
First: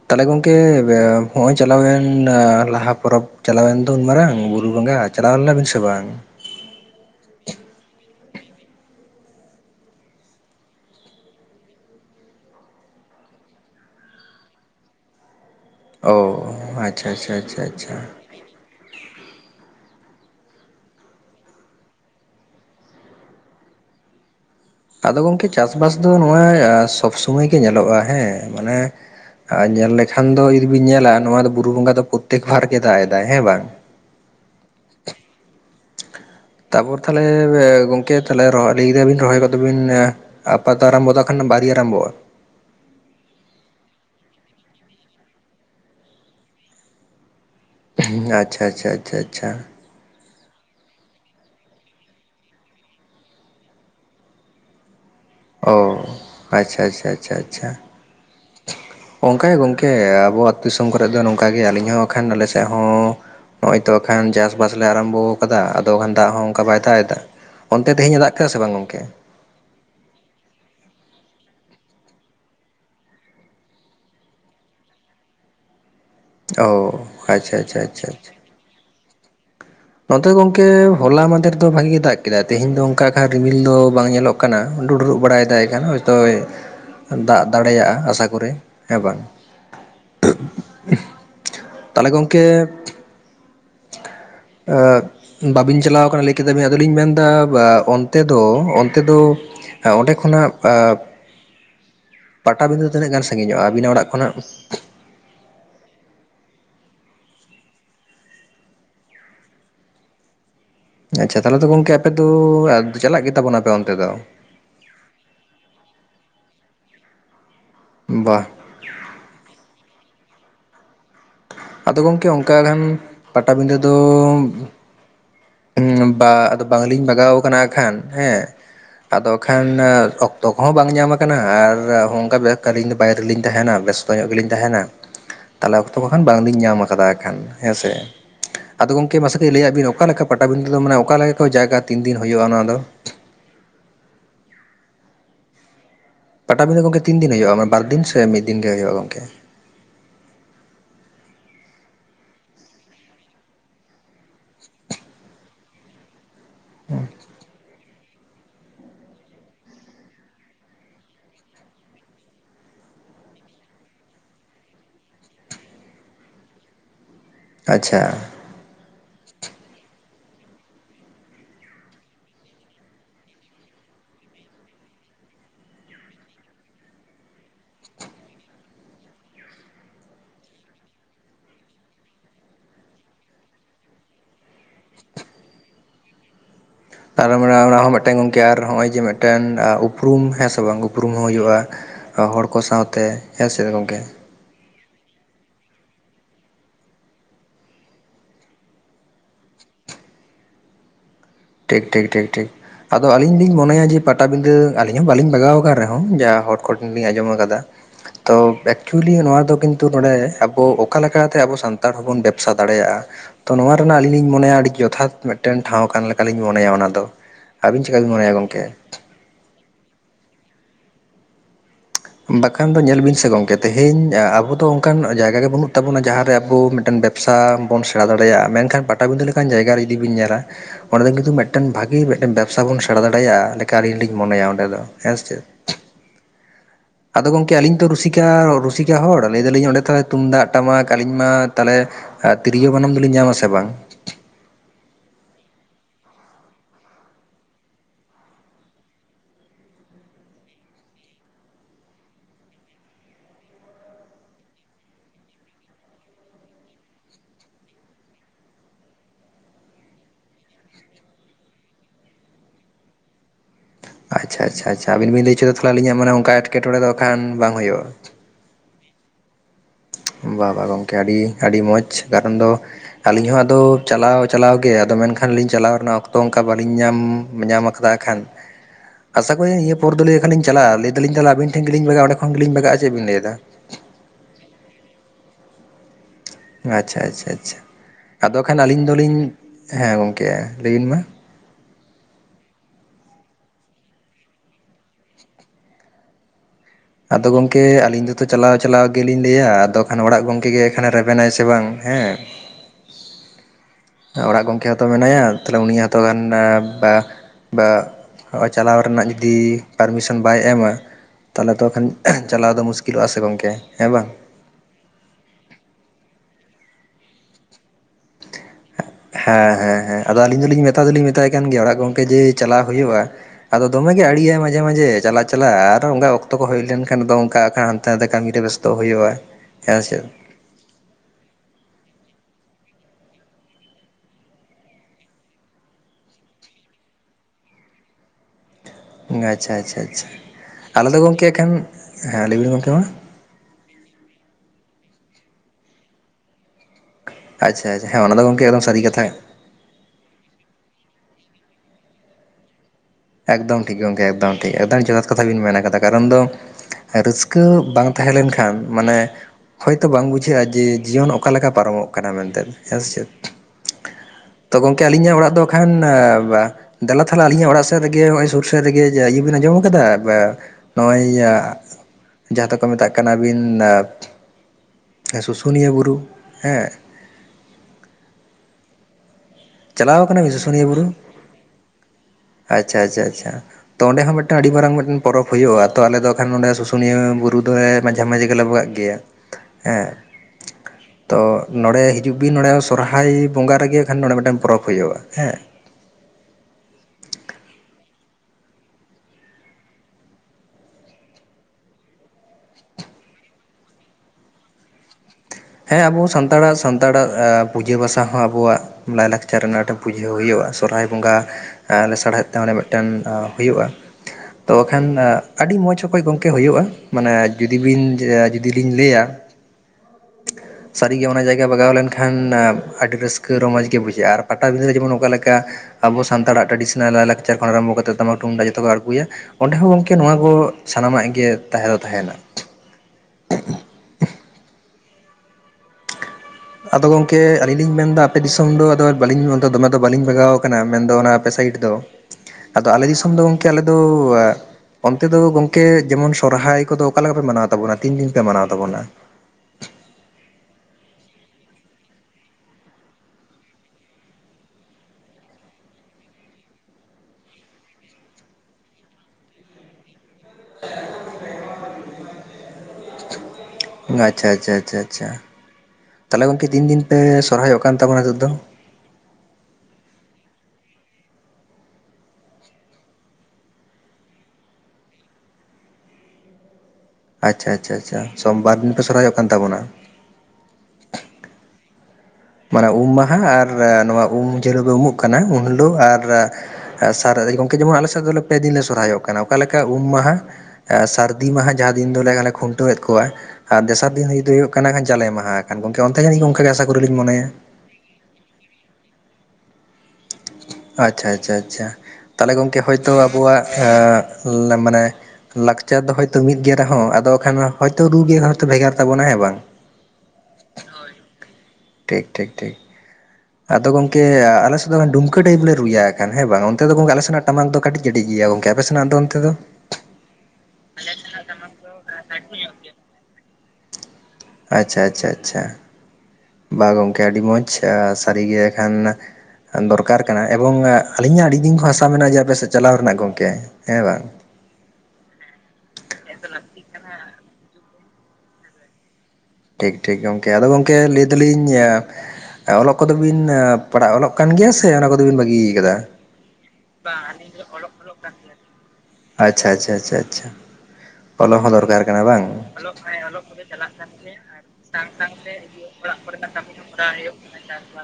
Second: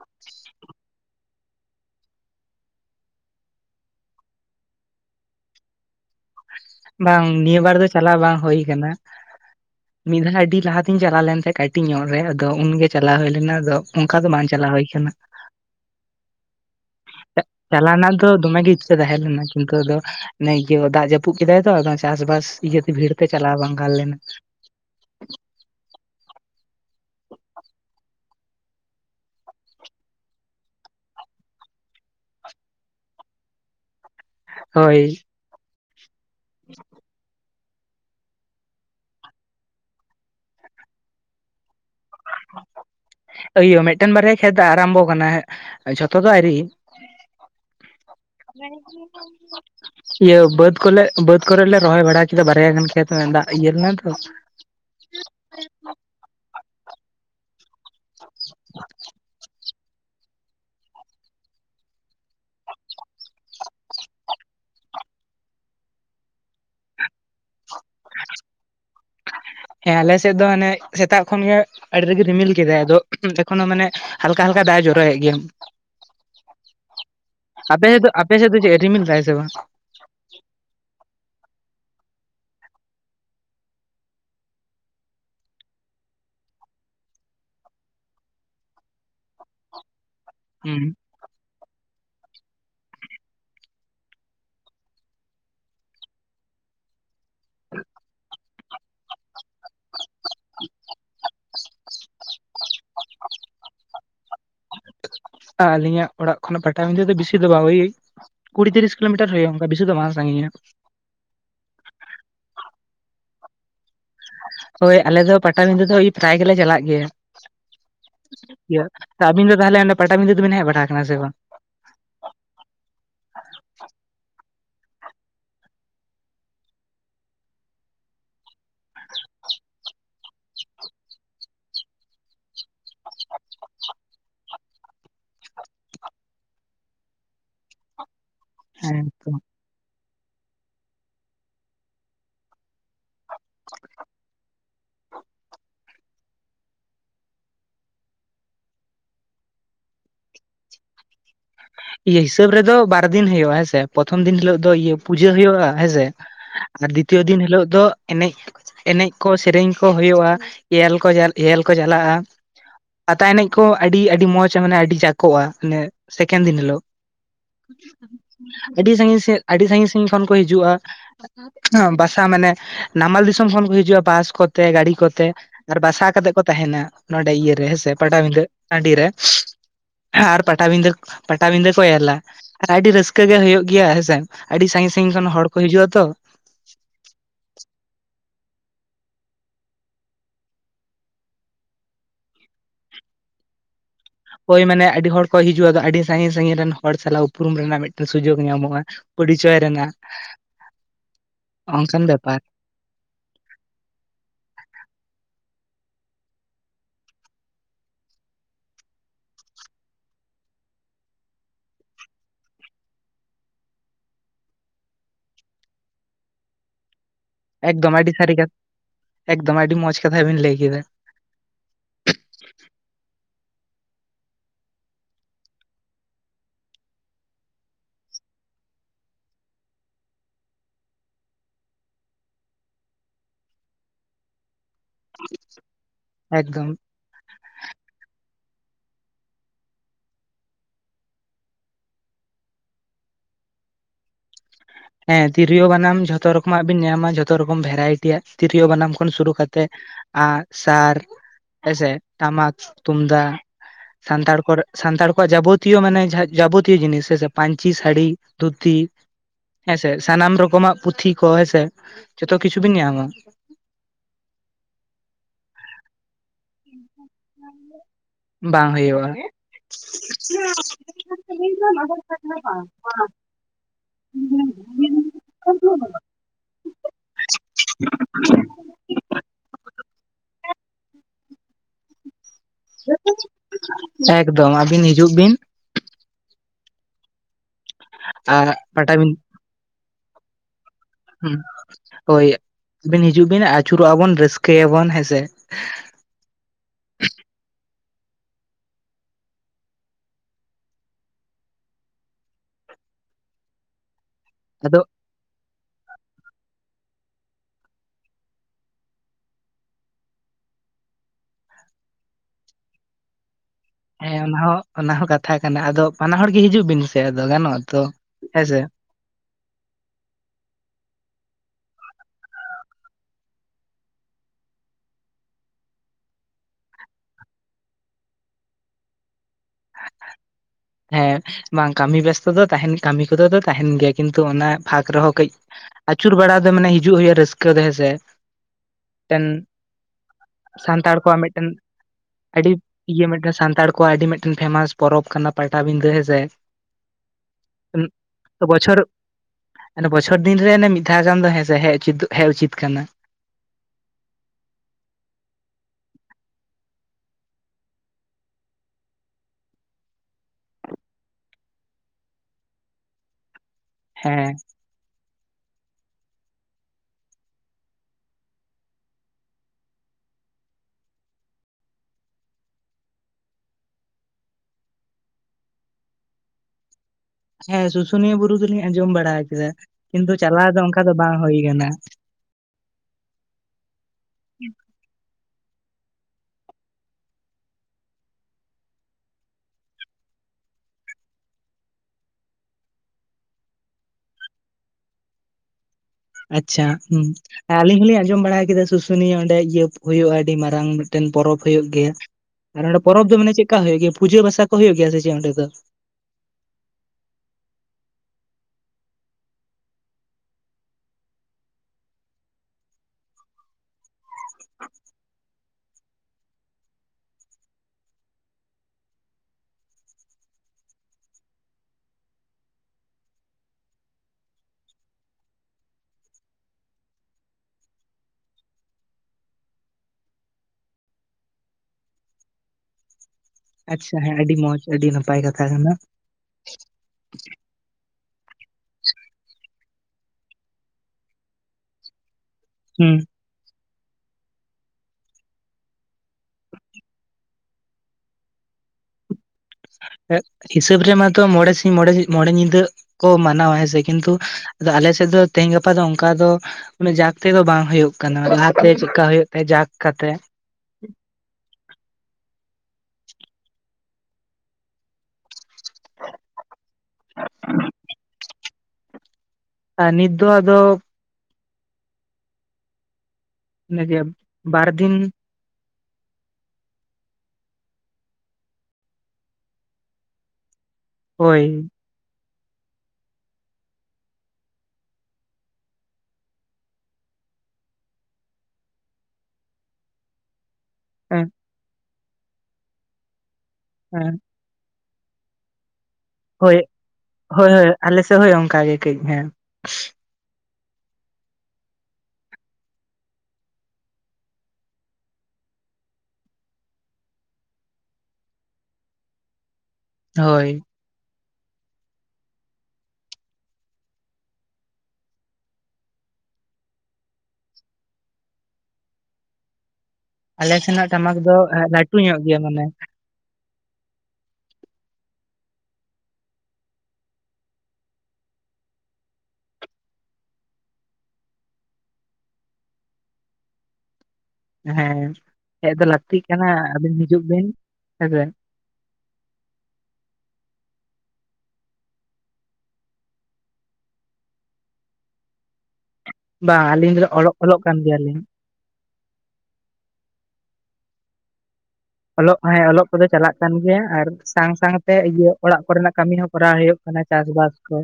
ᱛᱟᱦᱚᱞᱮ ᱜᱚᱝᱠᱮ ᱵᱮ ᱦᱚᱸᱜᱼᱚᱭ ᱪᱟᱞᱟᱣᱮᱱ ᱟ ᱞᱟᱦᱟ ᱯᱚᱨᱚᱵᱽ ᱪᱟᱞᱟᱣᱮᱱ ᱫᱚ ᱩᱱ ᱢᱟᱨᱟᱝ ᱵᱩᱨᱩ ᱵᱚᱸᱜᱟ ᱪᱟᱞᱟᱣ ᱞᱮᱱᱟ ᱵᱤᱱ ᱥᱮ ᱵᱟᱝ? ᱵᱟᱝ, ᱱᱤᱭᱟᱹ ᱵᱟᱨ ᱫᱚ ᱪᱟᱞᱟᱣ ᱵᱟᱝ ᱦᱩᱭ ᱠᱟᱱᱟ᱾ [inaudible] ᱢᱤᱫ ᱫᱷᱟᱣ ᱟᱹᱰᱤ ᱞᱟᱦᱟᱛᱤᱧ ᱪᱟᱞᱟᱣ ᱞᱮᱱ ᱛᱟᱦᱮᱸ ᱠᱟᱹᱴᱤᱡ ᱧᱚᱜ ᱨᱮ ᱟᱫᱚ ᱩᱱᱜᱮ ᱪᱟᱞᱟᱣ ᱦᱩᱭ ᱞᱮᱱᱟ ᱟᱫᱚ ᱚᱱᱠᱟ ᱫᱚ ᱵᱟᱝ ᱪᱟᱞᱟᱣ ᱦᱩᱭ ᱟᱠᱟᱱᱟ᱾ ᱚ ᱟᱪᱪᱷᱟ ᱟᱪᱪᱷᱟ ᱟᱪᱪᱷᱟ ᱪᱟᱞᱟᱣ ᱟᱪᱪᱷᱟ ᱨᱮᱱᱟᱜ ᱫᱚ ᱫᱚᱢᱮ ᱜᱮ ᱤᱪᱪᱷᱟᱹ ᱛᱟᱦᱮᱸ ᱞᱮᱱᱟ᱾ ᱱᱤᱛᱚᱜ ᱫᱚ ᱚᱱᱮ ᱤᱭᱟᱹ ᱫᱟᱜ ᱡᱟᱹᱯᱩᱫ ᱠᱮᱫᱟᱭ ᱛᱚ ᱟᱫᱚ ᱪᱟᱥᱵᱟᱥ ᱤᱭᱟᱹᱛᱮ ᱵᱷᱤᱲ ᱛᱮ ᱪᱟᱞᱟᱣ ᱵᱟᱝ ᱜᱟᱱ ᱞᱮᱱᱟ᱾ ᱟᱫᱚ ᱜᱚᱢᱠᱮ ᱪᱟᱥᱵᱟᱥ ᱫᱚ ᱱᱚᱣᱟ ᱥᱚᱵ ᱥᱚᱢᱚᱭ ᱜᱮ ᱧᱮᱞᱚᱜᱼᱟ ᱦᱮᱸ ᱢᱟᱱᱮ ᱟᱨ ᱧᱮᱞ ᱞᱮᱠᱷᱟᱱ ᱫᱚ ᱡᱩᱫᱤ ᱵᱤᱱ ᱧᱮᱞᱟ ᱱᱚᱣᱟ ᱫᱚ ᱵᱩᱨᱩ ᱵᱚᱸᱜᱟ ᱫᱚ ᱯᱨᱚᱛᱛᱮᱠ ᱵᱟᱨ ᱜᱮ ᱫᱟᱜ ᱮᱫᱟᱭ ᱦᱮᱸ ᱵᱟᱝ᱾ ᱦᱳᱭ ᱛᱟᱯᱚᱨ ᱛᱟᱦᱞᱮ ᱜᱚᱝᱠᱮ ᱛᱟᱦᱞᱮ ᱨᱚᱦᱚ ᱞᱟᱹᱭ ᱠᱮᱫᱟᱵᱤᱱ ᱨᱚᱦᱚᱭ ᱜᱚᱫᱚ ᱵᱤᱱ ᱟᱯᱟᱛᱚ ᱟᱨᱟᱢᱵᱚ ᱫᱚ ᱠᱷᱟᱱ ᱵᱟᱲᱤᱭ ᱟᱨᱟᱢᱵᱚᱜ [unintelligible] ᱟᱭᱳ ᱢᱤᱫᱴᱮᱱ ᱵᱟᱨᱦᱭᱟ ᱠᱷᱮᱛ ᱫᱟ ᱟᱨᱟᱢᱵᱚ ᱠᱟᱱᱟ ᱡᱷᱚᱛᱚ ᱫᱚ ᱟᱹᱣᱨᱤ᱾ [unintelligible] ᱟᱪᱪᱷᱟ ᱟᱪᱪᱷᱟ ᱟᱪᱪᱷᱟ ᱟᱪᱪᱷᱟ ᱤᱭᱟᱹ ᱵᱟᱹᱫᱽ ᱠᱚᱮᱞ ᱵᱟᱹᱫᱽ ᱠᱚᱨᱮᱞ ᱞᱮ ᱨᱚᱦᱚᱭ ᱵᱟᱲᱟ ᱠᱮᱫᱟ ᱵᱟᱨᱭᱟ ᱜᱟᱱ ᱠᱷᱮᱛ ᱫᱟᱜ ᱤᱭᱟᱹ ᱞᱮᱱᱟ ᱛᱚ᱾ ᱚ ᱟᱪᱪᱷᱟ ᱟᱪᱪᱷᱟ ᱟᱪᱪᱷᱟ ᱟᱪᱪᱷᱟ‌ [unintelligible] ᱚᱱᱠᱟ ᱜᱮ ᱜᱚᱝᱠᱮ ᱟᱵᱚ ᱟᱹᱛᱩ ᱫᱤᱥᱚᱢ ᱠᱚᱨᱮᱫ ᱫᱚ ᱱᱚᱝᱠᱟᱜᱮ ᱟᱹᱞᱤᱧ ᱦᱚᱸ ᱟᱠᱷᱟᱱ ᱟᱞᱮ ᱥᱮᱫ ᱦᱚᱸ ᱱᱚᱜ-ᱚᱭ ᱛᱚ ᱮᱠᱷᱟᱱ ᱪᱟᱥᱵᱟᱥ ᱞᱮ ᱟᱨᱟᱢᱵᱷᱚ ᱟᱠᱟᱫᱟ ᱟᱫᱚᱠᱷᱟᱱ ᱫᱟᱜ ᱦᱚᱸ ᱚᱱᱠᱟ ᱵᱟᱭ ᱫᱟᱜ ᱮᱫᱟ᱾ ᱚᱱᱛᱮ ᱛᱮᱦᱮᱸᱧᱮ ᱫᱟᱜ ᱠᱮᱫᱟ ᱥᱮ ᱵᱟᱝ ᱜᱚᱢᱠᱮ? ᱦᱮᱸ ᱟᱞᱮ ᱥᱮᱫ ᱫᱚ ᱦᱟᱱᱮ ᱥᱮᱛᱟᱜ ᱠᱷᱚᱱᱜᱮ ᱟᱹᱰᱤ ᱨᱟᱹᱜᱮ ᱨᱤᱢᱤᱞ ᱠᱮᱫᱟᱭ ᱟᱫᱚ ᱮᱠᱷᱚᱱᱳ ᱢᱟᱱᱮ ᱦᱟᱞᱠᱟ ᱦᱟᱞᱠᱟ ᱫᱟᱜ ᱮ ᱡᱚᱨᱚᱭᱮᱫ ᱜᱮᱭᱟᱢ᱾ ᱚ ᱟᱪᱪᱷᱟ ᱟᱪᱪᱷᱟ ᱟᱪᱪᱷᱟ ᱟᱪᱪᱷᱟ ᱟᱯᱮᱥᱮᱫ ᱪᱮ ᱨᱤᱢᱤᱞ ᱫᱟᱭ ᱥᱮ ᱵᱟᱝ? ᱱᱚᱛᱮ ᱜᱚᱝᱠᱮ ᱦᱚᱞᱟ ᱢᱟᱫᱮᱨ ᱫᱚ ᱵᱷᱟᱜᱤ ᱜᱮ ᱫᱟᱜ ᱠᱮᱫᱟ ᱛᱮᱦᱮᱸᱧ ᱫᱚ ᱚᱱᱠᱟ ᱨᱤᱢᱤᱞ ᱫᱚ ᱵᱟᱝ ᱧᱮᱞᱚᱜ ᱠᱟᱱᱟ ᱰᱩᱰᱨᱩᱜ ᱵᱟᱲᱟᱭ ᱫᱟᱭ ᱠᱷᱟᱱ ᱦᱚᱭᱛᱳᱭ ᱫᱟᱜ ᱫᱟᱲᱮᱭᱟᱜᱼᱟ ᱟᱥᱟ ᱠᱚᱨᱮ ᱦᱮᱸ ᱵᱟᱝ ᱦᱩᱸ ᱛᱟᱦᱚᱞᱮ ᱜᱚᱢᱠᱮ ᱵᱟᱵᱤᱱ ᱪᱟᱞᱟᱣ ᱠᱟᱱᱟ ᱠᱮᱫᱟᱵᱤ ᱟᱫᱚᱞᱤᱧ ᱢᱮᱱ ᱮᱫᱟ ᱚᱱᱛᱮ ᱫᱚ ᱚᱱᱛᱮ ᱫᱚ ᱚᱸᱰᱮ ᱠᱷᱚᱱᱟᱜ ᱯᱟᱴᱟᱵᱤᱱᱫᱟᱹ ᱛᱤᱱᱟᱹᱜ ᱜᱟᱱ ᱥᱟᱺᱜᱤᱧᱚᱜᱼᱟ ᱟᱹᱵᱤᱱᱟᱜ ᱚᱲᱟᱜ ᱠᱷᱚᱱᱟᱜ? ᱟᱹᱞᱤᱧᱟᱜ ᱚᱲᱟᱜ ᱠᱷᱚᱱᱟᱜ ᱯᱟᱴᱟᱵᱤᱱᱫᱟᱹ ᱫᱚ ᱵᱮᱥᱤ ᱫᱚ ᱵᱟᱝ ᱦᱩᱭ ᱠᱩᱲᱤ ᱛᱤᱨᱤᱥ ᱠᱤᱞᱳᱢᱤᱴᱟᱨ ᱦᱩᱭᱩᱜᱼᱟ ᱚᱱᱠᱟ ᱵᱤᱥᱤ ᱫᱚ ᱵᱟᱝ ᱥᱟᱺᱜᱤᱧᱟ ᱟᱪᱷᱟ ᱛᱟᱦᱚᱞᱮ ᱫᱚ ᱜᱚᱝᱠᱮ ᱟᱯᱮ ᱫᱚ ᱪᱟᱞᱟᱜ ᱜᱮ ᱛᱟᱵᱚᱱᱟᱯᱮ ᱚᱱᱛᱮ ᱫᱚ ᱦᱳᱭ ᱟᱞᱮ ᱫᱚ ᱯᱟᱴᱟᱵᱤᱱᱫᱟᱹ ᱫᱚ ᱳᱭ ᱯᱨᱟᱭ ᱜᱮᱞᱮ ᱪᱟᱞᱟᱜ ᱜᱮᱭᱟ ᱵᱟ ᱤᱭᱟᱹ ᱟᱵᱤᱱ ᱫᱚ ᱛᱟᱦᱚᱞᱮ ᱯᱟᱴᱟᱵᱤᱸᱫᱟᱹ ᱫᱚᱵᱤᱱ ᱦᱮᱡ ᱵᱟᱲᱟ ᱟᱠᱟᱱᱟ ᱥᱮ ᱵᱟᱝ? ᱟᱫᱚ ᱜᱚᱢᱠᱮ ᱚᱱᱠᱟ ᱠᱷᱟᱱ ᱯᱟᱴᱟᱵᱤᱫᱟᱹ ᱫᱚ ᱵᱟ ᱟᱫᱚ ᱵᱟᱝᱞᱤᱧ ᱵᱟᱜᱟᱣ ᱟᱠᱟᱱᱟᱜ ᱟᱠᱷᱟᱱ ᱦᱮᱸ᱾ ᱟᱫᱚ ᱠᱷᱟᱱ ᱚᱠᱛᱚ ᱠᱚᱦᱚᱸ ᱵᱟᱝ ᱧᱟᱢ ᱟᱠᱟᱱᱟ ᱟᱨ ᱦᱚᱝᱠᱟ ᱟᱹᱞᱤᱧ ᱫᱚ ᱵᱟᱭᱨᱮ ᱨᱮᱞᱤᱧ ᱛᱟᱦᱮᱱᱟ ᱵᱮᱥ ᱛᱚ ᱜᱮᱞᱤᱧ ᱛᱟᱦᱮᱱᱟ ᱛᱟᱦᱚᱞᱮ ᱚᱠᱛᱚ ᱵᱟᱠᱷᱟᱱ ᱵᱟᱝᱞᱤᱧ ᱧᱟᱢ ᱠᱟᱫᱟ ᱮᱠᱷᱟᱱ ᱦᱮᱸᱥᱮ ᱟᱫᱚ ᱦᱮᱸ ᱜᱚᱝᱠᱮ ᱛᱚ ᱢᱟᱥᱮ ᱠᱟ. ᱡ ᱞᱟᱹᱭᱟᱜ ᱵᱤᱱ ᱚᱠᱟ ᱞᱮᱠᱟ ᱯᱟᱴᱟᱵᱤᱱᱸᱫᱟᱹ ᱫᱚ ᱢᱟᱱᱮ ᱚᱠᱟ ᱞᱮᱠᱟ ᱠᱚ ᱡᱟᱭᱜᱟ ᱛᱤᱱ ᱫᱤᱱ ᱦᱩᱭᱩᱜᱼᱟ ᱚᱱᱟ ᱫᱚ [inaudible] ᱯᱟᱴᱟᱵᱤᱱᱫᱟᱹ ᱜᱚᱢᱠᱮ ᱛᱤᱱ ᱫᱤᱱ ᱦᱩᱭᱩᱜᱼᱟ ᱢᱟᱱᱮ ᱵᱟᱨ ᱫᱤᱱ ᱥᱮ ᱢᱤᱫ ᱫᱤᱱ ᱜᱮ ᱦᱩᱭᱩᱜᱼᱟ ᱜᱚᱢᱠᱮ ᱤᱭᱟᱹ ᱦᱤᱥᱟᱹᱵ ᱨᱮᱫᱚ ᱵᱟᱨ ᱫᱤᱱ ᱦᱩᱭᱩᱜᱭᱩᱜᱼᱟ ᱦᱮᱸᱥᱮ ᱯᱨᱚᱛᱷᱚᱢ ᱫᱤᱱ ᱦᱤᱞᱳᱜ ᱫᱚ ᱤᱭᱟᱹ ᱯᱩᱡᱟᱹ ᱦᱩᱭᱩᱜᱼᱟ ᱦᱮᱸᱥᱮ ᱟᱨ ᱫᱤᱛᱤᱭᱚ ᱫᱤᱱ ᱦᱤᱞᱳᱜ ᱫᱚ ᱮᱱᱮᱡ ᱮᱱᱮᱡ ᱠᱚ ᱥᱮᱨᱮᱧ ᱠᱚ ᱦᱩᱭᱩᱜᱼᱟ ᱧᱮᱞ ᱠᱚ ᱧᱮᱞ ᱠᱚ ᱪᱟᱞᱟᱜᱼᱟ ᱯᱟᱛᱟ ᱮᱱᱮᱡ ᱠᱚ ᱟᱹᱰᱤ ᱟᱹᱰᱤ ᱢᱚᱸᱡᱽ ᱢᱟᱱᱮ ᱟᱹᱰᱤ ᱡᱟᱠᱚᱜᱼᱟ ᱢᱟᱱᱮ ᱥᱮᱠᱮᱱ ᱫᱤᱱ ᱦᱮᱞᱳ ᱟᱪᱪᱷᱟ ᱟᱹᱰᱤ ᱥᱟᱺᱜᱤᱧ ᱥᱮ ᱟᱹᱰᱤ ᱥᱟᱺᱜᱤᱧ ᱥᱟᱺᱜᱤᱧ ᱠᱷᱚᱱ ᱠᱚ ᱦᱤᱡᱩᱜᱼᱟ ᱦᱮᱸ ᱵᱟᱥᱟ ᱢᱟᱱᱮ ᱱᱟᱢᱟᱞ ᱫᱤᱥᱚᱢ ᱠᱷᱚᱱ ᱠᱚ ᱦᱤᱡᱩᱜᱼᱟ ᱵᱟᱥ ᱠᱚᱛᱮ ᱜᱟᱹᱲᱤ ᱠᱚᱛᱮ ᱟᱨ ᱵᱟᱥᱟ ᱠᱟᱛᱮᱫ ᱠᱚ ᱛᱟᱦᱮᱱᱟ ᱱᱚᱸᱰᱮ ᱤᱭᱟᱹᱨᱮ ᱦᱮᱸᱥᱮ ᱯᱟᱴᱟᱵᱤᱱᱫᱟᱹ ᱴᱟᱺᱰᱤ ᱨᱮ ᱟᱨ ᱯᱴᱟᱵᱤᱱᱫᱟᱹ ᱯᱟᱴᱟᱵᱤᱱᱫᱟᱹ ᱠᱚᱮᱨᱞᱟ ᱟᱨ ᱟᱹᱰᱤ ᱨᱟᱹᱥᱠᱟᱹ ᱜᱮ ᱦᱩᱭᱩᱜ ᱜᱮᱭᱟ ᱦᱮᱸᱥᱮ ᱟᱹᱰᱤ ᱥᱟᱺᱜᱤᱧ ᱥᱟᱺᱜᱤᱧ ᱠᱷᱚᱱ ᱦᱚᱲ ᱠᱚ ᱦᱤᱡᱩᱜᱼᱟ ᱛᱚ ᱟᱨᱦᱚᱸ ᱢᱟᱱᱮ ᱚᱱᱟ ᱦᱚᱸ ᱢᱤᱫᱴᱮᱱ ᱜᱚᱢᱠᱮ ᱟᱨ ᱱᱚᱜᱼᱚᱭ ᱡᱮ ᱢᱤᱫᱴᱟᱝ ᱩᱯᱨᱩᱢ ᱦᱮᱸ ᱥᱮ ᱵᱟᱝ ᱩᱯᱨᱩᱢ ᱦᱚᱸ ᱦᱩᱭᱩᱜᱼᱟ ᱦᱚᱲ ᱠᱚ ᱥᱟᱶᱛᱮ ᱦᱮᱸ ᱥᱮ ᱜᱚᱝᱠᱮ ᱦᱳᱭ ᱢᱟᱱᱮ ᱟᱹᱰᱤ ᱦᱚᱲ ᱠᱚ ᱦᱤᱡᱩᱜᱼᱟ ᱟᱫᱚ ᱟᱹᱰᱤ ᱥᱟᱺᱜᱤᱧ ᱥᱟᱺᱜᱤᱧ ᱨᱮᱱ ᱦᱚᱲ ᱥᱟᱞᱟᱜ ᱩᱯᱨᱩᱢ ᱨᱮᱱᱟᱜ ᱢᱤᱫᱴᱮᱱ ᱥᱩᱡᱳᱜᱽ ᱧᱟᱢᱚᱜᱼᱟ ᱯᱲᱤᱪᱚᱭ ᱨᱮᱱᱟᱜ ᱴᱷᱤᱠ ᱚᱱᱠᱟᱱ ᱴᱷᱤᱠ ᱴᱷᱤᱠ ᱵᱮᱯᱟᱨ ᱴᱷᱤᱠ ᱟᱫᱚ ᱟᱹᱞᱤᱧ ᱞᱤᱧ ᱢᱚᱱᱮᱭᱟ ᱡᱮ ᱯᱟᱴᱟᱵᱤᱸᱫᱟᱹ ᱟᱹᱞᱤᱧ ᱦᱚᱸ ᱵᱟᱹᱞᱤᱧ ᱵᱟᱜᱟᱣ ᱟᱠᱟᱱ ᱨᱮᱦᱚᱸ ᱡᱟ ᱦᱚᱲ ᱠᱚᱴᱷᱮᱱ ᱞᱤᱧ ᱟᱸᱡᱚᱢ ᱟᱠᱟᱫᱟ ᱛᱚ ᱮᱠᱪᱩᱭᱮᱞᱤ ᱱᱚᱣᱟ ᱫᱚ ᱠᱤᱱᱛᱩ ᱱᱚᱰᱮ ᱟᱵᱚ ᱚᱠᱟ ᱞᱮᱠᱟᱛᱮ ᱟᱵᱚ ᱥᱟᱱᱛᱟᱲ ᱦᱚᱸ ᱵᱚᱱ ᱵᱮᱵᱽᱥᱟ ᱫᱟᱲᱮᱭᱟᱜᱼᱟ ᱛᱚ ᱱᱚᱣᱟ ᱨᱮᱱᱟᱜ ᱟᱹᱞᱤᱧ ᱞᱤᱧ ᱢᱚᱱᱮᱭᱟ ᱟᱹᱰᱤ ᱡᱚᱛᱷᱟᱛ ᱢᱤᱫᱴᱮᱱ ᱴᱷᱟᱶ ᱠᱟᱱ ᱞᱮᱠᱟᱞᱤᱧ ᱢᱚᱱᱮᱭᱟ ᱚᱱᱟ ᱫᱚ ᱟᱹᱵᱤᱱ ᱮᱠᱫᱚᱢ ᱪᱮᱠᱟ ᱟᱹᱰᱤ ᱵᱤᱱ ᱢᱚᱱᱮᱭᱟ ᱥᱟᱹᱨᱤ ᱠᱟᱛᱷᱟ, ᱜᱚᱢᱠᱮ? ᱮᱠᱫᱚᱢ ᱟᱹᱰᱤ ᱢᱚᱸᱡᱽ ᱠᱟᱛᱷᱟ ᱵᱤᱱ ᱞᱟᱹᱭ ᱠᱮᱫᱟ ᱵᱟᱠᱷᱟᱱ ᱫᱚ ᱧᱮᱞ ᱵᱤᱱ ᱥᱮ ᱜᱚᱢᱠᱮ ᱛᱮᱦᱮᱧ ᱟᱵᱚ ᱫᱚ ᱚᱱᱠᱟᱱ ᱡᱟᱭᱜᱟ ᱜᱮ ᱵᱟᱹᱱᱩᱜ ᱛᱟᱵᱚᱱᱟ ᱡᱟᱦᱟᱸᱨᱮ ᱟᱵᱚ ᱢᱤᱫᱴᱮᱱ ᱵᱮ ᱵᱮᱵᱽᱥᱟ ᱵᱚᱱ ᱥᱮᱬᱟ ᱫᱟᱲᱮᱭᱟᱜᱼᱟ ᱢᱮᱱᱠᱷᱟᱱ ᱯᱟᱴᱟᱵᱤᱱᱫᱟᱹ ᱞᱮᱠᱟᱱ ᱡᱟᱭᱜᱟ ᱨᱮ ᱡᱩᱫᱤ ᱵᱤᱱ ᱧᱮᱞᱟ ᱚᱸᱰᱮ ᱫᱚ ᱠᱤᱱᱛᱩ ᱢᱤᱫᱴᱮᱱ ᱵᱷᱟᱹᱜᱤ ᱢᱤᱫᱴᱮᱱ ᱵᱮᱵᱽᱥᱟ ᱵᱚᱱ ᱥᱮᱬᱟ ᱫᱟᱲᱮᱭᱟᱜᱼᱟ ᱞᱮᱠᱟ ᱟᱹᱞᱤᱧ ᱞᱤᱧ ᱢᱚᱱᱮᱭᱟ ᱚᱸᱰᱮ ᱫᱚ ᱦᱮᱸ ᱪᱮ ᱮᱠᱫᱚᱢ ᱟᱫᱚ ᱜᱚᱝᱠᱮ ᱟᱞᱤᱧ ᱛᱚ ᱨᱩᱥᱤᱠᱟ ᱨᱩᱥᱤᱠᱟ ᱦᱚᱲ ᱞᱟᱹᱭ ᱫᱟᱞᱤᱧ ᱚᱸᱰᱮ ᱛᱚ ᱛᱩᱢᱫᱟᱜ ᱴᱟᱢᱟᱠ ᱟᱞᱤᱧ ᱢᱟ ᱛᱟᱦᱮᱞᱮ ᱟᱨ ᱛᱤᱨᱭᱳ ᱵᱟᱱᱟᱢ ᱫᱚᱞᱤᱧ ᱧᱟᱢ ᱟᱥᱮ ᱵᱟᱝ ᱦᱮᱸ ᱛᱤᱨᱭᱳ ᱵᱟᱱᱟᱢ ᱡᱷᱚᱛᱚ ᱨᱚᱠᱚᱢᱟᱜ ᱵᱤᱱ ᱧᱟᱢᱟ ᱡᱷᱚᱛᱚ ᱨᱚᱠᱚᱢ ᱵᱷᱮᱨᱟᱭᱴᱤᱭᱟᱜ ᱛᱤᱨᱭᱳ ᱵᱟᱱᱟᱢ ᱠᱷᱚᱱ ᱥᱩᱨᱩ ᱠᱟᱛᱮᱫ ᱟᱜ ᱼᱥᱟᱨ ᱦᱮᱸᱥᱮ ᱴᱟᱢᱟᱠ ᱛᱩᱢᱫᱟᱜ ᱥᱟᱱᱛᱟᱲ ᱠᱚ ᱥᱟᱱᱛᱟᱲ ᱠᱚᱣᱟᱜ ᱡᱟᱵᱚᱛᱤᱭᱚ ᱢᱟᱱᱮ ᱡᱟᱵᱚᱛᱤᱭᱚ ᱡᱤᱱᱤᱥ ᱦᱮᱸ ᱥᱮ ᱯᱟᱹᱧᱪᱤ ᱥᱟᱹᱲᱤ ᱫᱷᱩᱛᱤ ᱦᱮᱸᱥᱮ ᱥᱟᱱᱟᱢ ᱨᱚᱠᱚᱢᱟᱜ ᱯᱩᱛᱷᱤ ᱠᱚ ᱦᱮᱸᱥᱮ ᱡᱚᱛᱚ ᱠᱤᱪᱷᱩ ᱵᱤᱱ ᱧᱟᱢᱟ ᱟᱪᱪᱷᱟ ᱟᱪᱪᱷᱟ ᱟᱪᱪᱷᱟ ᱟᱵᱤᱱ ᱵᱤᱱ ᱞᱟᱹᱭ ᱚᱪᱚᱭᱮᱫᱟ ᱛᱟᱦᱚᱞᱮ ᱟᱹᱞᱤᱧᱟᱜ ᱢᱟᱱᱮ ᱚᱱᱠᱟ ᱮᱴᱠᱮᱴᱚᱬᱮ ᱫᱚᱠᱷᱟᱱ ᱵᱟᱝ ᱦᱩᱭᱩᱜᱼᱟ ᱵᱟᱝ ᱦᱩᱭᱩᱜᱼᱟ ᱵᱟᱵᱟ ᱜᱚᱢᱠᱮ ᱟᱹᱰᱤ ᱟᱹᱰᱤ ᱢᱚᱡᱽ ᱠᱟᱨᱚᱱ ᱫᱚ ᱟᱹᱞᱤᱧ ᱦᱚᱸ ᱟᱫᱚ ᱪᱟᱞᱟᱣ ᱪᱟᱞᱟᱣ ᱜᱮ ᱟᱫᱚ ᱢᱮᱱᱠᱷᱟᱱᱞᱤᱧ ᱪᱟᱞᱟᱣ ᱨᱮᱱᱟᱜ ᱚᱠᱛᱚ ᱚᱱᱠᱟ ᱵᱟᱹᱞᱤᱧ ᱧᱟᱢ ᱧᱟᱢ ᱟᱠᱟᱫᱟ ᱟᱠᱷᱟᱱ ᱾ ᱟᱥᱟ ᱠᱚᱭᱧ ᱱᱤᱭᱟᱹ ᱯᱚᱨ ᱫᱚ ᱞᱟᱹᱭ ᱷᱦᱤᱱ ᱪᱟᱞᱟᱜ ᱞᱟᱹᱭ ᱮᱫᱟᱞᱤᱧ ᱟᱹᱵᱮᱱ ᱴᱷᱮᱱ ᱜᱮᱞᱤᱧ ᱵᱟᱜᱟ-ᱟ ᱚᱱᱰᱮ ᱠᱷᱚᱱ ᱜᱮᱞᱤᱧ ᱵᱟᱜᱟ-ᱟ ᱪᱮᱫ ᱵᱤᱱ ᱞᱟᱹᱭ ᱮᱫᱟ? ᱮᱠᱫᱚᱢ ᱟᱹᱵᱤᱱ ᱦᱤᱡᱩᱜ ᱵᱤᱱ᱾ ᱟᱪᱷᱟ ᱪᱷᱟ ᱪᱷᱟ ᱟᱫᱚ ᱟᱨ ᱠᱷᱟᱱ ᱟᱹᱞᱤᱧ ᱯᱟᱴᱟᱵᱤᱱ ᱫᱚᱞᱤᱧ ᱦᱮᱸ ᱜᱚᱝᱠᱮ ᱞᱟᱹᱭᱵᱤᱱ ᱢᱟ ᱾ ᱦᱩᱸ ᱦᱳᱭ ᱟᱹᱵᱤᱱ ᱦᱤᱡᱩᱜ ᱵᱤᱱ ᱟᱹᱪᱩᱨᱚᱜ ᱟᱵᱚᱱ ᱨᱟᱹᱥᱠᱟᱹᱭᱟᱵᱚᱱ ᱦᱮᱸᱥᱮ᱾ ᱟᱫᱚ ᱜᱚᱝᱠᱮ ᱟᱹᱞᱤᱧ ᱫᱚᱛᱚ ᱪᱟᱞᱟᱣ ᱪᱟᱞᱟᱣ ᱜᱮᱞᱤᱧ ᱞᱟᱹᱭᱟ ᱟᱫᱚ ᱠᱷᱟᱱ ᱚᱲᱟᱜ ᱜᱚᱝᱠᱮ ᱜᱮ ᱮᱠᱷᱟᱱᱮ ᱨᱮᱵᱮᱱᱟᱭ ᱥᱮ ᱵᱟᱝ ᱦᱮᱸ ᱾ ᱚᱲᱟᱜ ᱜᱚᱢᱠᱮ ᱟᱫᱚ ᱦᱚᱸᱛᱚ ᱢᱮᱱᱟᱭᱟ ᱛᱟᱦᱞᱮ ᱩᱱᱤ ᱦᱚᱸᱛᱚ ᱜᱟᱱ ᱵᱟ ᱵᱟ, ᱱᱚᱜᱼᱚᱭ ᱪᱟᱞᱟᱣ ᱨᱮᱱᱟᱜ ᱡᱩᱫᱤ ᱯᱟᱨᱢᱤᱥᱚᱱ ᱵᱟᱭ ᱮᱢᱟ, ᱛᱟᱦᱚᱞᱮ ᱛᱚᱠᱷᱟᱱ ᱪᱟᱞᱟᱣ ᱫᱚ ᱢᱩᱥᱠᱤᱞᱚᱜᱼᱟ ᱥᱮ ᱜᱚᱝᱠᱮ ᱦᱮᱸ ᱵᱟᱝ? ᱦᱮᱸ ᱚᱱᱟ ᱦᱚᱸ ᱚᱱᱟ ᱦᱚᱸ ᱠᱟᱛᱷᱟ ᱠᱟᱱᱟ ᱟᱫᱚ ᱵᱟᱱᱟ ᱦᱚᱲ ᱜᱮ ᱦᱤᱡᱩᱜ ᱵᱤᱱ ᱥᱮ ᱟᱫᱚ ᱜᱟᱱᱚᱜ ᱟ ᱛᱚ ᱦᱮᱸᱥᱮ ᱾ ᱦᱮᱸ ᱦᱮᱸ ᱦᱮᱸ ᱟᱫᱚ ᱟᱹᱞᱤᱧ ᱫᱚᱞᱤᱧ ᱢᱮᱛᱟ ᱫᱚᱞᱤᱧ ᱢᱮᱛᱟᱭ ᱠᱟᱱ ᱜᱮᱭᱟ ᱚᱲᱟᱜ ᱜᱚᱝᱠᱮ ᱡᱮ ᱪᱟᱞᱟᱣ ᱦᱩᱭᱩᱜᱼᱟ ᱾ ᱟᱫᱚ ᱫᱚᱢᱮᱜᱮ ᱟᱲᱮᱟᱭ ᱢᱟᱡᱷᱮ ᱢᱟᱡᱷᱮ ᱪᱟᱞᱟᱜ ᱪᱟᱞᱟᱜ ᱟᱨ ᱚᱝᱠᱟ ᱚᱠᱛᱚ ᱠᱚ ᱦᱩᱭ ᱞᱮᱱᱠᱷᱟᱱ ᱫᱚ ᱚᱱᱠᱟ ᱦᱟᱱᱛᱮ ᱱᱟᱛᱮ ᱠᱟᱹᱢᱤ ᱨᱮ ᱵᱮᱥ ᱛᱚ ᱦᱩᱭᱩᱜᱼᱟ ᱦᱮᱸ ᱥᱮ ᱾ ᱦᱮᱸ ᱵᱟᱝ ᱠᱟᱹᱢᱤ ᱵᱮᱥᱛᱮᱫᱚ ᱛᱟᱦᱮᱱ ᱠᱟᱹᱢᱤ ᱠᱚᱫᱚ ᱫᱚ ᱛᱟᱦᱮᱱ ᱜᱮᱭᱟ ᱠᱤᱱᱛᱩ ᱚᱱᱟ ᱵᱷᱟᱠ ᱨᱮᱦᱚᱸ ᱠᱟᱹᱡ ᱟᱹᱪᱩᱨ ᱵᱟᱲᱟ ᱫᱚ ᱢᱟᱱᱮ ᱦᱤᱡᱩᱜ ᱦᱩᱭᱩᱜᱼᱟ ᱨᱟᱹᱥᱠᱟᱹ ᱫᱚ ᱦᱮᱸ ᱥᱮ ᱾ ᱟᱪᱪᱷᱟ ᱟᱪᱪᱷᱟ ᱟᱪᱪᱷᱟ ᱟᱞᱮ ᱥᱟᱱᱛᱟᱲ ᱫᱚ ᱠᱚᱣᱟᱜ ᱜᱚᱢᱠᱮ ᱢᱤᱫᱴᱮᱱ ᱮᱠᱷᱟᱱ ᱦᱮᱸ ᱞᱟᱹᱭ ᱟᱹᱰᱤ ᱵᱤᱱ ᱜᱚᱢᱠᱮ ᱢᱟ ᱤᱭᱟᱹ ᱢᱤᱫᱴᱮᱱ ᱥᱟᱱᱛᱟᱲ ᱠᱚᱣᱟᱜ ᱟᱹᱰᱤ ᱢᱤᱫᱴ ᱴᱮᱱ ᱯᱷᱮᱢᱟᱥ ᱯᱚᱨᱚᱵᱽ ᱠᱟᱱᱟ ᱯᱟᱴᱟᱵᱤᱸᱫᱟᱹ ᱦᱮᱸᱥᱮ᱾ ᱟᱪᱷᱟ ᱟᱪᱷᱟ ᱦᱮᱸ ᱚᱱᱟ ᱫᱚ ᱜᱚᱢᱠᱮ ᱮᱠᱫᱚᱢ ᱥᱟᱹᱨᱤ ᱠᱟᱛᱷᱟ ᱾ ᱢᱟᱱᱮ ᱵᱚᱪᱷᱚᱨ ᱫᱤᱱ ᱨᱮ ᱢᱤᱫ ᱫᱷᱟᱣ ᱜᱟᱱ ᱫᱚ ᱦᱮᱸᱥᱮ ᱦᱮᱡ ᱩᱪᱤᱛᱩ ᱦᱮᱡ ᱩᱪᱤᱛ ᱠᱟᱱᱟ ᱾ ᱮᱠᱫᱚᱢ ᱴᱷᱤᱠ ᱜᱚᱝᱠᱮ ᱮᱠᱫᱚᱢ ᱴᱷᱤᱠ ᱮᱠᱫᱚᱢ ᱡᱚᱛᱷᱟᱛᱷᱟ ᱵᱤᱱ ᱢᱮᱱ ᱠᱟᱫᱟ ᱠᱟᱨᱚᱱ ᱫᱚ ᱨᱟᱹᱥᱠᱟᱹ ᱵᱟᱝ ᱛᱟᱦᱮᱸ ᱞᱮᱱᱠᱷᱟᱱ ᱢᱟᱱᱮ ᱦᱳᱭᱛᱚ ᱵᱟᱝ ᱵᱩᱡᱷᱟᱹᱜᱼᱟ ᱡᱮ ᱡᱤᱭᱚᱱ ᱚᱠᱟ ᱞᱮᱠᱟ ᱯᱟᱨᱚᱢᱚᱜ ᱠᱟᱱᱟ ᱢᱮᱱᱛᱮᱫ, ᱦᱮᱸ ᱥᱮ ᱪᱮᱫ? ᱦᱮᱸ ᱛᱚ ᱜᱚᱝᱠᱮ ᱟᱹᱞᱤᱧᱟᱜ ᱚᱲᱟᱜ ᱫᱚ ᱮᱠᱷᱟᱱ ᱵᱟ ᱫᱮᱞᱟ ᱛᱦᱟᱞᱮ ᱟᱞᱤᱧᱟᱜ ᱚᱲᱟᱜ ᱥ ᱨᱮᱜᱮ ᱱᱚᱜᱼᱚᱭ ᱥᱩᱨ ᱥᱮᱫ ᱨᱮᱜᱮ ᱤᱭᱟᱹ ᱵᱮᱤᱱ ᱟᱸᱡᱚᱢ ᱠᱟᱫᱟ ᱵᱟ ᱱᱚᱜᱼᱚᱭᱟ᱾ ᱡᱟᱦᱟᱸ ᱫᱚᱠᱚ ᱢᱮᱛᱟᱜ ᱠᱟᱱᱟᱵᱤᱱ ᱥᱩᱥᱩᱱᱤᱭᱟᱹ ᱵᱩᱨᱩ ᱦᱮᱸ᱾ ᱦᱮᱸ ᱥᱩᱥᱩᱱᱤᱭᱟᱹ ᱵᱩᱨᱩ ᱫᱚᱞᱤᱧ ᱟᱸᱡᱚᱢ ᱵᱟᱲᱟ ᱠᱮᱫᱟ ᱠᱤᱱᱛᱩ ᱠᱟᱱᱟ ᱵᱤᱱ ᱪᱟᱞᱟᱣ ᱫᱚ ᱚᱝᱠᱟ ᱫᱚ ᱵᱟᱝ ᱦᱩᱭ ᱟᱠᱟᱱᱟ᱾ ᱟᱪᱷᱟ ᱪᱷᱟ ᱪᱷᱟ ᱛᱚ ᱚᱸᱰᱮ ᱦᱚᱸ ᱢᱤᱫᱴᱮᱱ ᱟᱹᱰᱤ ᱢᱟᱨᱟᱝ ᱢᱤᱫᱴᱟᱝ ᱯᱚᱨᱚᱵᱽ ᱦᱩᱭᱩᱜᱼᱟ, ᱛᱚ ᱟᱞᱮ ᱮᱠᱷᱟᱱ ᱱᱚᱰᱮ ᱥᱩᱥᱩᱱᱤᱭᱟᱹ ᱵᱩᱨᱩ ᱫᱚ ᱢᱟᱡᱷᱮ ᱢᱟᱡᱷᱮ ᱜᱮᱞᱮ ᱵᱟᱜᱟᱜᱼᱟ᱾ ᱜᱮᱭᱟ ᱦᱮᱸ ᱛᱚ ᱱᱚᱸᱰᱮ ᱦᱤᱡᱩᱜ ᱵᱤᱱ ᱱᱚᱸᱰᱮ ᱥᱚᱨᱦᱟᱭ ᱵᱚᱸᱜᱟ ᱨᱮᱜᱮ ᱠᱷᱟᱱ ᱱᱚᱸᱰᱮ ᱢᱤᱫᱴᱮᱱ ᱯᱚᱨᱚᱵᱽ ᱦᱩᱭᱩᱜᱼᱟ ᱦᱮᱸ᱾ ᱟᱪᱷᱟ ᱩᱸ᱾ ᱟᱞᱤᱧ ᱦᱚᱞᱤᱧ ᱟᱸᱡᱚᱢ ᱵᱟᱲᱟ ᱠᱮᱫᱟ ᱥᱩᱥᱩᱱᱤᱭᱟᱹ ᱚᱸᱰᱮ ᱤᱭᱟᱹ ᱦᱩᱭᱩᱜᱼᱟ ᱟᱹᱰᱤ ᱢᱟᱨᱟᱝ ᱢᱤᱫᱴᱮᱱ ᱯᱚᱨᱚᱵᱽ ᱦᱩᱭᱩᱜ ᱜᱮᱭᱟ᱾ ᱟᱨ ᱚᱸᱰᱮ ᱯᱚᱨᱚᱵ ᱫᱚ ᱢᱟᱱᱮ ᱪᱮᱜᱽᱠᱟ ᱦᱩᱭᱩᱜ ᱜᱮᱭᱟ ᱯᱩᱡᱟᱹ ᱵᱟᱥᱟ ᱠᱚ ᱦᱩᱭᱩᱜ ᱜᱮᱭᱟ ᱥᱮ ᱪᱮᱫ ᱚᱸᱰᱮ ᱫᱚ? ᱦᱮᱸ ᱟᱵᱚ ᱥᱟᱱᱛᱟᱲᱟᱜ ᱥᱟᱱᱛᱟᱲᱟᱜ ᱯᱩᱡᱟᱹ ᱵᱟᱥᱟ ᱦᱚᱸ ᱟᱵᱚᱣᱟᱜ ᱞᱟᱭᱼᱞᱟᱠᱪᱟᱨ ᱨᱮᱱᱟᱜᱴᱮᱱ ᱯᱩᱡᱷᱟᱹᱣ ᱦᱩᱭᱩᱜᱼᱟ ᱥᱚᱦᱚᱨᱟᱭ ᱵᱚᱸᱜᱟ ᱞᱟᱥᱟᱲᱦᱮᱫ ᱛᱮ ᱢᱤᱫᱴᱮᱱ ᱦᱩᱭᱩᱜᱼᱟ᱾ ᱛᱚ ᱠᱷᱟᱱ ᱟᱹᱰᱤ ᱢᱚᱡᱽ ᱚᱠᱚᱭ ᱜᱚᱢᱠᱮ ᱦᱩᱭᱩᱜᱼᱟ ᱢᱟᱱᱮ ᱡᱩᱫᱤ ᱵᱤᱱ ᱡᱩᱫᱤ ᱞᱤᱧ ᱞᱟᱹᱭᱟ᱾ [inaudible] ᱥᱟᱹᱨᱤᱜᱮ ᱚᱱᱟ ᱡᱟᱭᱜᱟ ᱵᱟᱜᱟᱣ ᱞᱮᱱᱠᱷᱟᱱ ᱟᱹᱰᱤ ᱨᱟᱹᱥᱠᱟᱹ ᱨᱚᱢᱚᱡᱽᱜ ᱜᱮ ᱵᱩᱡᱷᱟᱹᱜᱼᱟ, ᱟᱨ ᱯᱟᱴᱟᱵᱤᱫᱟᱹ ᱨᱮ ᱡᱮᱢᱚᱱ ᱚᱠᱟ ᱞᱮᱠᱟ ᱟᱵᱚ ᱥᱟᱱᱛᱟᱲᱟᱜ ᱴᱨᱟᱰᱤᱥᱱᱚᱞ ᱞᱟᱭ ᱞᱟᱠᱪᱟᱨ ᱠᱷᱚᱱ ᱟᱨᱟᱢᱵᱷᱚ ᱠᱟᱛᱮ ᱴᱟᱢᱟᱠ ᱛᱩᱢᱫᱟᱜ ᱡᱷᱚᱛᱚ ᱠᱚ ᱟᱹᱜᱩᱭᱟ, ᱚᱸᱰᱮ ᱦᱚᱸ ᱜᱚᱢᱠᱮ ᱱᱚᱣᱟ ᱠᱚ ᱥᱟᱱᱟᱢᱟᱜ ᱜᱮ ᱛᱟᱦᱮᱸ ᱫᱚ ᱛᱟᱦᱮᱱᱟ᱾ ᱟᱪᱷᱟ ᱦᱮᱸ ᱟᱹᱰᱤ ᱢᱚᱸᱡᱽ ᱟᱹᱰᱤ ᱱᱟᱯᱟᱭ ᱠᱟᱛᱷᱟ ᱠᱟᱱᱟ᱾ ᱟᱫᱚ ᱜᱚᱝᱠᱮ ᱟᱞᱤᱧ ᱞᱤᱧ ᱢᱮᱱ ᱮᱫᱟ ᱟᱯᱮ ᱫᱤᱥᱚᱢ ᱫᱚ ᱟᱫᱚ [unintelligible] ᱫᱚᱢᱮ ᱫᱚ ᱵᱟᱹᱞᱤᱧ ᱵᱟᱜᱟᱣ ᱟᱠᱟᱱᱟ ᱢᱮᱱᱫᱚ ᱚᱱᱟ, ᱥᱟᱭᱤᱰ ᱫᱚ ᱟᱫᱚ ᱟᱞᱮ ᱦᱩᱸ ᱫᱤᱥᱚᱢ ᱫᱚ ᱜᱚᱝᱠᱮ ᱟᱞᱮ ᱫᱚ ᱚᱱᱛᱮ ᱫᱚ ᱜᱚᱝᱠᱮ ᱡᱮᱢᱚᱱ ᱥᱚᱨᱦᱟᱭ ᱠᱚᱫᱚ ᱚᱠᱟ ᱞᱮᱠᱟ ᱯᱮ ᱢᱟᱱᱟᱣ ᱛᱟᱵᱚᱱᱟ, ᱛᱤᱱ ᱫᱤᱱ ᱯᱮ ᱢᱟᱱᱟᱣ ᱛᱟᱵᱚᱱᱟ? ᱮᱸᱜ ᱦᱤᱥᱟᱹᱵ ᱨᱮᱢᱟ ᱛᱚ ᱢᱚᱬᱮ ᱥᱤᱧ ᱢᱚᱬᱮᱥ ᱢᱚᱬᱮ ᱧᱤᱫᱟᱹ ᱠᱚ ᱢᱟᱱᱟᱣᱟ ᱦᱮᱸᱥᱮ ᱠᱤᱱᱛᱩ ᱟᱫᱚ ᱟᱞᱮ ᱥᱮᱫ ᱫᱚ ᱛᱮᱦᱮᱧ ᱜᱟᱯᱟ ᱫᱚ ᱚᱱᱠᱟ ᱫᱚ ᱚᱱᱮ ᱡᱟᱠ ᱛᱮᱫᱚ ᱵᱟᱝ ᱦᱳᱭᱳᱜ ᱠᱟᱱᱟ ᱞᱟᱦᱟᱛᱮ ᱪᱮᱠᱟ ᱦᱩᱭᱩᱜ ᱛᱟᱦᱮᱱ ᱡᱟᱠ ᱠᱟᱛᱮᱜ, ᱟᱪᱪᱷᱟ ᱟᱪᱪᱷᱟ ᱟᱪᱷᱟ ᱟᱪᱷᱟ, ᱛᱟᱦᱚᱞᱮ ᱜᱚᱝᱠᱮ ᱛᱤᱱ ᱫᱤᱱ ᱯᱮ ᱥᱚᱨᱦᱟᱭᱚᱜ ᱠᱟᱱ ᱛᱟᱵᱚᱱᱟ ᱱᱤᱛᱚᱜ ᱫᱚ? ᱟᱨ ᱱᱤᱛ ᱫᱚ ᱟᱫᱚ ᱚᱱᱮᱡᱮ ᱵᱟᱨ ᱫᱤᱱ ᱟᱪᱪᱷᱟ ᱟᱪᱪᱷᱟ ᱥᱚᱢᱵᱟᱨ ᱫᱤᱱ ᱯᱮ ᱥᱚᱨᱦᱟᱭᱚᱜ ᱠᱟᱱ ᱛᱟᱵᱚᱱᱟ? ᱦᱳᱭ ᱢᱟᱱᱮ ᱩᱢ ᱢᱟᱦᱟᱸ ᱟᱨ ᱱᱚᱣᱟ ᱩᱢ ᱡᱮᱦᱤᱞᱳᱜ ᱩᱢᱩᱜ ᱠᱟᱱᱟ ᱩᱱ ᱦᱤᱞᱳᱜ ᱟᱨ ᱥᱟᱨ ᱜᱚᱝᱠᱮ ᱡᱮᱢᱚᱱ ᱟᱞᱮ ᱥᱮᱫ ᱫᱚ ᱯᱮ ᱫᱤᱱ ᱞᱮ ᱥᱚᱨᱦᱟᱭᱚᱜ ᱠᱟᱱᱟ ᱚᱠᱟ ᱞᱮᱠᱟ ᱩᱢ ᱢᱟᱦᱟᱸ, ᱦᱮᱸ ᱥᱟᱹᱨᱫᱤ ᱢᱟᱦᱟᱸ ᱡᱟᱦᱟᱸ ᱫᱤᱱ ᱫᱚᱞᱮ ᱠᱷᱩᱱᱴᱟᱹᱣᱮᱫ ᱠᱚᱣᱟ ᱟᱨ ᱫᱚᱥᱟᱨ ᱫᱤᱱ ᱦᱮᱸ ᱫᱚ ᱦᱩᱭᱩᱜ ᱠᱟᱱᱟ ᱡᱟᱞᱮ ᱢᱟᱦᱟ᱾ ᱟᱨ ᱜᱚᱢᱠᱮ ᱚᱱᱛᱮ ᱡᱟᱹᱱᱤᱡ ᱚᱱᱠᱟ ᱜᱮ ᱦᱳᱭ ᱟᱥᱟ ᱠᱚᱨᱮᱞᱤᱧ ᱢᱚᱱᱮᱭᱟ, ᱦᱳᱭ ᱦᱳᱭ ᱟᱞᱮ ᱥᱮᱫ ᱦᱳᱭ ᱚᱱᱠᱟᱜ ᱜᱮ ᱠᱟᱹᱡ ᱦᱮᱸ᱾ ᱟᱪᱪᱷᱟ ᱟᱪᱪᱷᱟ ᱟᱪᱪᱷᱟ ᱛᱟᱦᱞᱮ ᱜᱚᱢᱠᱮ ᱦᱚᱭᱛᱳ ᱟᱵᱚᱣᱟᱜ ᱟᱹᱜ ᱢᱟᱱᱮ, ᱞᱟᱠᱪᱟᱨ ᱫᱚ ᱦᱚᱭᱛᱳ ᱢᱤᱫ ᱜᱮ ᱨᱮᱦᱚᱸ, ᱟᱫᱚ ᱵᱟᱠᱷᱟᱱ ᱦᱚᱭᱛᱚ ᱨᱩᱜ ᱜᱮᱭ ᱵᱷᱮᱜᱟᱨ ᱛᱟᱵᱚᱱᱟ ᱦᱮᱸ ᱵᱟᱝ? ᱦᱳᱭ ᱴᱷᱤᱠ ᱴᱷᱤᱠ ᱴᱷᱤᱠ ᱟᱫᱚ ᱜᱚᱝᱠᱮ ᱟᱞᱮ ᱥᱮᱫ ᱫᱚ ᱰᱩᱢᱠᱟᱹ ᱴᱟᱭᱤᱯ ᱞᱮ ᱨᱩᱭᱟ ᱦᱟᱸᱜᱠᱷᱟᱱ ᱦᱮᱸ ᱵᱟᱝ ᱚᱱᱛᱮ ᱫᱚ ᱜᱚᱝᱠᱮ ᱟᱞᱮᱥᱮᱱᱟᱜ ᱴᱟᱢᱟᱠ ᱫᱚ ᱠᱟᱹᱴᱤᱡ, ᱠᱟᱹᱴᱤᱡ ᱜᱮᱭᱟ ᱜᱚᱝᱠᱮ ᱟᱯᱮ ᱥᱮᱱᱟᱜ ᱫᱚ ᱚᱱ ᱛᱮᱫᱚ? ᱟᱞᱮ ᱥᱮᱱᱟᱜ ᱴᱟᱢᱟᱠ ᱫᱚ ᱞᱟᱹᱴᱩ ᱧᱚᱜ ᱜᱮᱭᱟ ᱢᱟᱱᱮ ᱟᱪᱪᱷᱟ ᱟᱪᱪᱷᱟ ᱟᱪᱪᱷᱟ ᱵᱟᱝ ᱜᱚᱢᱠᱮ ᱟᱹᱰᱤ ᱢᱚᱡᱽ ᱥᱟᱹᱨᱤᱜᱮ ᱮᱠᱷᱟᱱ ᱫᱚᱨᱠᱟᱨ ᱠᱟᱱᱟ ᱮᱵᱚᱝ ᱟᱹᱞᱤᱧᱟᱜ ᱟᱹᱰᱤ ᱫᱤᱱ ᱠᱚ ᱟᱥᱟ ᱢᱮᱱᱟᱜᱼᱟ ᱡᱮ ᱟᱯᱮ ᱥᱮᱫ ᱪᱟᱞᱟᱣ ᱨᱮᱱᱟᱜ ᱜᱚᱢᱠᱮ, ᱦᱮᱸ ᱵᱟᱝ? ᱦᱮᱸ ᱦᱮᱡ ᱫᱚ ᱞᱟᱹᱠᱛᱤᱜ ᱠᱟᱱᱟ, ᱟᱹᱵᱤᱱ ᱦᱤᱡᱩᱜ ᱵᱤᱱ ᱦᱮᱸᱥᱮ᱾ ᱴᱷᱤᱠ ᱴᱷᱤᱠ ᱜᱚᱢᱠᱮ ᱟᱫᱚ ᱜᱚᱢᱠᱮ ᱞᱟᱹᱭ ᱫᱟᱞᱤᱧ ᱚᱞᱚᱜ ᱠᱚᱫᱚ ᱵᱤᱱ ᱯᱟᱲᱦᱟᱜ ᱚᱞᱚᱜ ᱠᱟᱱ ᱜᱮᱭᱟ ᱥᱮ ᱚᱱᱟ ᱠᱚᱫᱚ ᱵᱤᱱ ᱵᱟᱹᱜᱤ ᱟᱠᱟᱫᱟ? ᱵᱟᱝ ᱟᱹᱞᱤᱧ ᱫᱚᱞᱤᱧ ᱚᱞᱚᱜ ᱚᱞᱚᱜ ᱠᱟᱱ ᱜᱮᱭᱟᱞᱤᱧ᱾ ᱟᱪᱪᱷᱟ ᱟᱪᱪᱷᱟ ᱟᱪᱪᱷᱟ ᱟᱪᱪᱷᱟ, ᱚᱞᱚᱜ ᱦᱚᱸ ᱫᱚᱨᱠᱟᱨ ᱠᱟᱱᱟ᱾ ᱚᱞᱚᱜ ᱵᱟᱝ ᱦᱮᱸ ᱚᱞᱚᱜ ᱠᱚᱫᱚ ᱪᱟᱞᱟᱜ ᱠᱟᱱ ᱜᱮᱭᱟ, ᱟᱨ ᱥᱟᱶ ᱥᱟᱶᱛᱮ ᱤᱭᱟᱹ ᱚᱲᱟᱜ ᱠᱚᱨᱮᱱᱟᱜ ᱠᱟᱹᱢᱤ ᱦᱚᱸ ᱠᱚᱨᱟᱣ ᱦᱩᱭᱩᱜ ᱠᱟᱱᱟ ᱪᱟᱥᱵᱟᱥ ᱠᱚ᱾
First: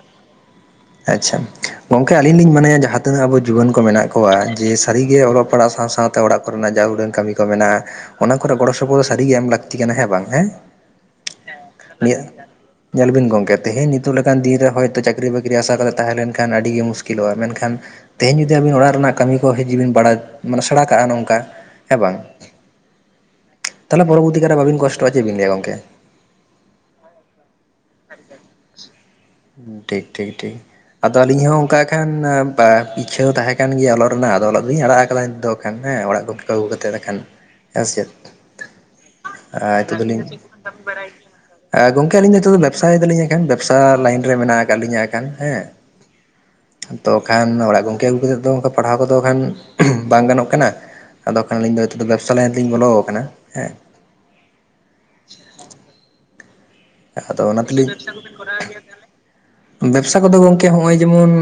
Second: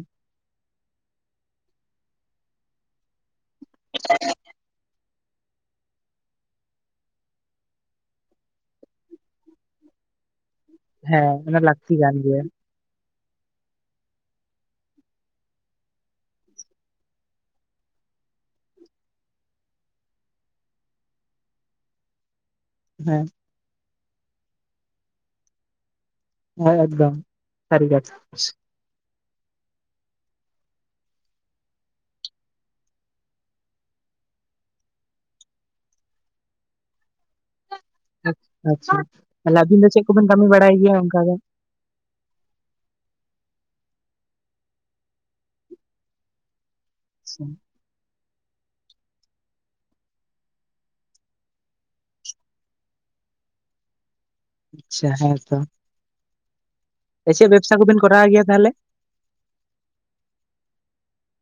ᱟᱪᱪᱷᱟ, ᱜᱚᱝᱠᱮ ᱟᱹᱞᱤᱧ ᱞᱤᱧ ᱢᱚᱱᱮᱭᱟ ᱡᱟᱦᱟᱸᱛᱤᱱᱟᱹᱜ ᱟᱵᱚ ᱡᱩᱣᱟᱹᱱ ᱠᱚ ᱢᱮᱱᱟᱜ ᱠᱚᱣᱟ ᱡᱮᱹ ᱥᱟᱹᱨᱤᱜᱮ ᱚᱞᱚᱜ ᱯᱟᱲᱦᱟᱜ ᱥᱟᱶ ᱥᱟᱶᱛᱮ ᱚᱲᱟᱜ ᱠᱚᱨᱮᱱᱟᱜ ᱡᱟ ᱩᱰᱟᱹᱝ ᱠᱟᱹᱢᱤ ᱠᱚ ᱢᱮᱱᱟᱜᱼᱟ ᱚᱱᱟ ᱠᱚᱨᱮᱱᱟᱜ ᱜᱚᱲᱚ ᱥᱚᱯᱚᱦᱚᱫ ᱥᱟᱹᱨᱤᱜᱮ ᱮᱢ ᱞᱟᱹᱠᱛᱤ ᱠᱟᱱᱟ ᱦᱮᱸ ᱵᱟᱝ ᱦᱮᱸ ᱦᱮᱸ ᱚᱱᱟ ᱞᱟᱹᱠᱛᱤ ᱜᱟᱱ ᱱᱤᱭᱟᱹ ᱜᱮᱭᱟ ᱧᱮᱞ ᱵᱤᱱ ᱜᱚᱢᱠᱮ ᱛᱮᱦᱤᱧ ᱱᱤᱛᱚᱜ ᱞᱮᱠᱟᱱ ᱫᱤᱱ ᱨᱮ ᱦᱚᱭᱛᱳ ᱪᱟᱹᱠᱨᱤ ᱵᱟᱹᱠᱨᱤ ᱟᱥᱟ ᱠᱟᱛᱮᱫ ᱛᱟᱦᱮᱸ ᱞᱮᱱᱠᱷᱟᱱ ᱟᱹᱰᱤᱜᱮ ᱢᱩᱥᱠᱤᱞᱚᱜᱼᱟ ᱢᱮᱱᱠᱷᱟᱱ ᱛᱮᱦᱤᱧ ᱡᱩᱫᱤ ᱟᱹᱵᱤᱱ ᱚᱲᱟᱜ ᱨᱮᱱᱟᱜ ᱠᱟᱹᱢᱤ ᱠᱚ ᱦᱤᱡᱩᱜ ᱵᱤᱱ ᱵᱟᱲᱟᱭ ᱢᱟᱱᱮ ᱥᱮᱸᱲᱟ ᱠᱟᱜᱼᱟ ᱱᱚᱝᱠᱟ ᱦᱮᱸ ᱵᱟᱝ ᱦᱮᱸ ᱛᱟᱦᱚᱞᱮ ᱯᱚᱨᱚᱵᱚᱨᱛᱤ ᱠᱟᱞᱮ ᱵᱟᱵᱤᱱ ᱠᱚᱥᱴᱚᱟ ᱪᱮ ᱵᱤᱱ ᱞᱟᱹᱭ ᱟ ᱜᱚᱝᱠᱮ ᱦᱮᱸ ᱮᱠᱫᱚᱢ ᱥᱟᱹᱨᱤ ᱠᱟᱛᱷᱟ ᱦᱩᱸ ᱴᱷᱤᱠ ᱴᱷᱤᱠ ᱴᱷᱤᱠ ᱟᱫᱚ ᱟᱹᱞᱤᱧ ᱦᱚᱸ ᱚᱱᱠᱟ ᱠᱷᱟᱱ ᱤᱪᱪᱷᱟᱹ ᱫᱚ ᱛᱟᱦᱮᱸ ᱠᱟᱱ ᱜᱮᱭᱟ ᱚᱞᱚᱜ ᱨᱮᱱᱟᱜ ᱟᱫᱚ ᱚᱞᱚᱜ ᱫᱚᱞᱤᱧ ᱟᱲᱟᱜ ᱟᱠᱟᱫᱟ ᱱᱤᱛ ᱫᱚ ᱠᱷᱟᱱ ᱦᱮᱸ ᱚᱲᱟᱜ ᱜᱚᱢᱠᱮ ᱠᱚ ᱟᱹᱜᱩ ᱠᱟᱛᱮᱫ ᱮᱠᱷᱟᱱ ᱦᱮᱸ ᱥᱮ ᱪᱮᱫ ᱟᱪᱟ ᱟᱪᱪᱷᱟ ᱛᱟᱦᱞᱮ ᱟᱹᱵᱤᱱ ᱫᱚ ᱪᱮᱫ ᱠᱚᱵᱤᱱ ᱠᱟᱹᱢᱤ ᱵᱟᱲᱟᱭ ᱜᱮᱭᱟ ᱚᱱᱠᱟ ᱫᱚ ᱜᱚᱝᱠᱮ ᱟᱹᱞᱤᱧ ᱱᱤᱛᱚᱜ ᱫᱚ ᱵᱮᱵᱽᱥᱟᱭᱮᱫᱟᱞᱤᱧ ᱦᱟᱸᱜ ᱠᱷᱟᱱ ᱵᱮᱵᱽᱥᱟ ᱞᱟᱹᱭᱤᱱ ᱨᱮ ᱢᱮᱱᱟᱜ ᱟᱠᱟᱫ ᱞᱤᱧᱟᱹ ᱮᱠᱷᱟᱱ ᱦᱮᱸ ᱛᱚ ᱠᱷᱟᱱ ᱚᱲᱟᱜ ᱜᱚᱝᱠᱮ ᱟᱹᱜᱩ ᱠᱟᱛᱮᱫ ᱫᱚ ᱯᱟᱲᱦᱟᱣ ᱠᱚᱫᱚ ᱠᱷᱟᱱ ᱵᱟᱝ ᱜᱟᱱᱚᱜ ᱠᱟᱱᱟ ᱟᱫᱚ ᱵᱟᱠᱷᱟᱱ ᱟᱹᱞᱤᱧ ᱫᱚ ᱱᱤᱛᱚᱜ ᱫᱚ ᱵᱮᱵᱽᱥᱟ ᱞᱟᱭᱤᱱ ᱛᱮᱞᱤᱧ ᱵᱚᱞᱚ ᱟᱠᱟᱱᱟ ᱦᱮᱸ ᱟᱪᱪᱷᱟ ᱦᱮᱸ ᱛᱚ ᱟᱫᱚ ᱚᱱᱟᱛᱮ ᱞᱤᱝ ᱪᱮᱫ ᱠᱚᱵᱮᱱ ᱵᱮᱵᱽᱥᱟ ᱠᱚᱨᱟᱣ ᱠᱚᱵᱤᱱ ᱜᱮᱭᱟ ᱠᱚᱨᱟᱶ ᱛᱟᱦᱚᱞᱮ ᱜᱤᱭᱟ ᱟᱵᱤᱱ ᱫᱚ? ᱵᱮᱵᱽᱥᱟ ᱠᱚᱫᱚ ᱜᱚᱝᱠᱮ ᱦᱚᱸᱜᱼᱚᱭ ᱡᱮᱢᱚᱱ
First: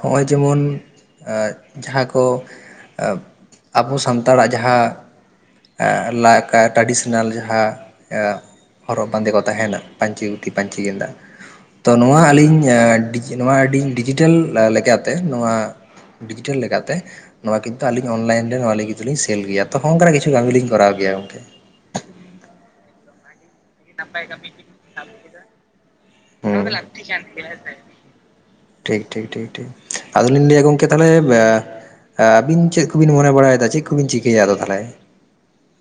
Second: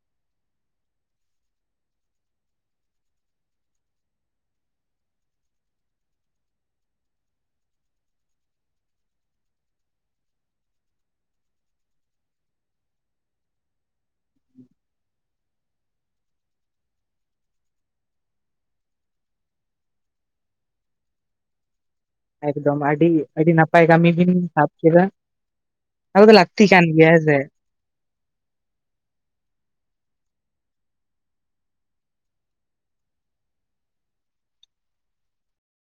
ᱦᱚᱸᱜᱼᱚᱭ ᱡᱮᱢᱚᱱ ᱡᱟᱦᱟᱸ ᱠᱚ ᱟᱵᱚ ᱥᱟᱱᱛᱟᱲᱟᱜ ᱡᱟᱦᱟᱸ ᱟ ᱞᱟ ᱠᱟ ᱴᱨᱟᱰᱤᱥᱚᱱᱟᱞ ᱡᱟᱦᱟᱸ ᱦᱚᱨᱚᱜ ᱵᱟᱸᱫᱮ ᱠᱚ ᱛᱟᱦᱮᱱᱟ᱾ ᱯᱟᱸᱪᱤ ᱫᱩᱛᱤ ᱯᱟᱧᱪᱤ ᱜᱮᱸᱫᱟ ᱛᱚ ᱱᱚᱣᱟ ᱟᱹᱞᱤᱧ ᱮᱸ ᱰᱤᱡᱤ ᱱᱚᱣᱟ ᱰᱤᱡᱤ ᱟ ᱰᱤᱡᱤ ᱰᱤᱡᱤᱴᱟᱞ ᱞᱮᱠᱟᱛᱮ ᱱᱚᱣᱟ ᱰᱤᱡᱤᱴᱟᱞ ᱞᱮᱠᱟᱛᱮ ᱱᱚᱣᱟ ᱠᱤᱱᱛᱩ ᱟᱹᱞᱤᱧ ᱚᱱᱞᱟᱭᱤᱱ ᱨᱮ ᱱᱚᱣᱟ ᱞᱟᱹᱜᱤᱫ ᱟᱞᱤᱧ ᱥᱮᱞ ᱜᱮᱭᱟ ᱛᱚ ᱦᱚᱝ ᱠᱟᱱᱟ ᱠᱟᱹᱢᱤ ᱞᱤᱧ ᱠᱚᱨᱟᱣ ᱜᱮᱭᱟ ᱜᱚᱝᱠᱮ ᱮᱠᱫᱚᱢ ᱟᱹᱰᱤ ᱟᱹᱰᱤ ᱱᱟᱯ ᱱᱟᱯᱟᱭ ᱠᱟᱹᱢᱤ ᱵᱤᱱ ᱥᱟᱵ ᱠᱮᱫᱟ ᱟᱫᱚ ᱱᱚᱣᱟ ᱞᱟᱹᱠᱛᱤ ᱫᱚ ᱠᱟᱱ ᱜᱮᱭᱟ ᱦᱮᱸᱥᱮ ᱦᱮᱸ ᱥᱮ ᱴᱷᱤᱠ ᱴᱷᱤᱠ ᱴᱷᱤᱠ ᱴᱷᱤᱠ ᱟᱫᱚᱞᱤᱧ ᱞᱟᱹᱭᱟ ᱜᱚᱝᱠᱮ ᱛᱟᱦᱚᱞᱮ ᱟᱻ ᱟᱹᱵᱤᱱ ᱪᱮᱫ ᱠᱚᱵᱤᱱ ᱢᱚᱱᱮ ᱵᱟᱲᱟᱭᱮᱫᱟ? ᱪᱮᱫ ᱠᱚᱵᱤᱱ ᱪᱤᱠᱟᱹᱭᱟ ᱟᱫᱚ ᱛᱟᱦᱚᱞᱮ?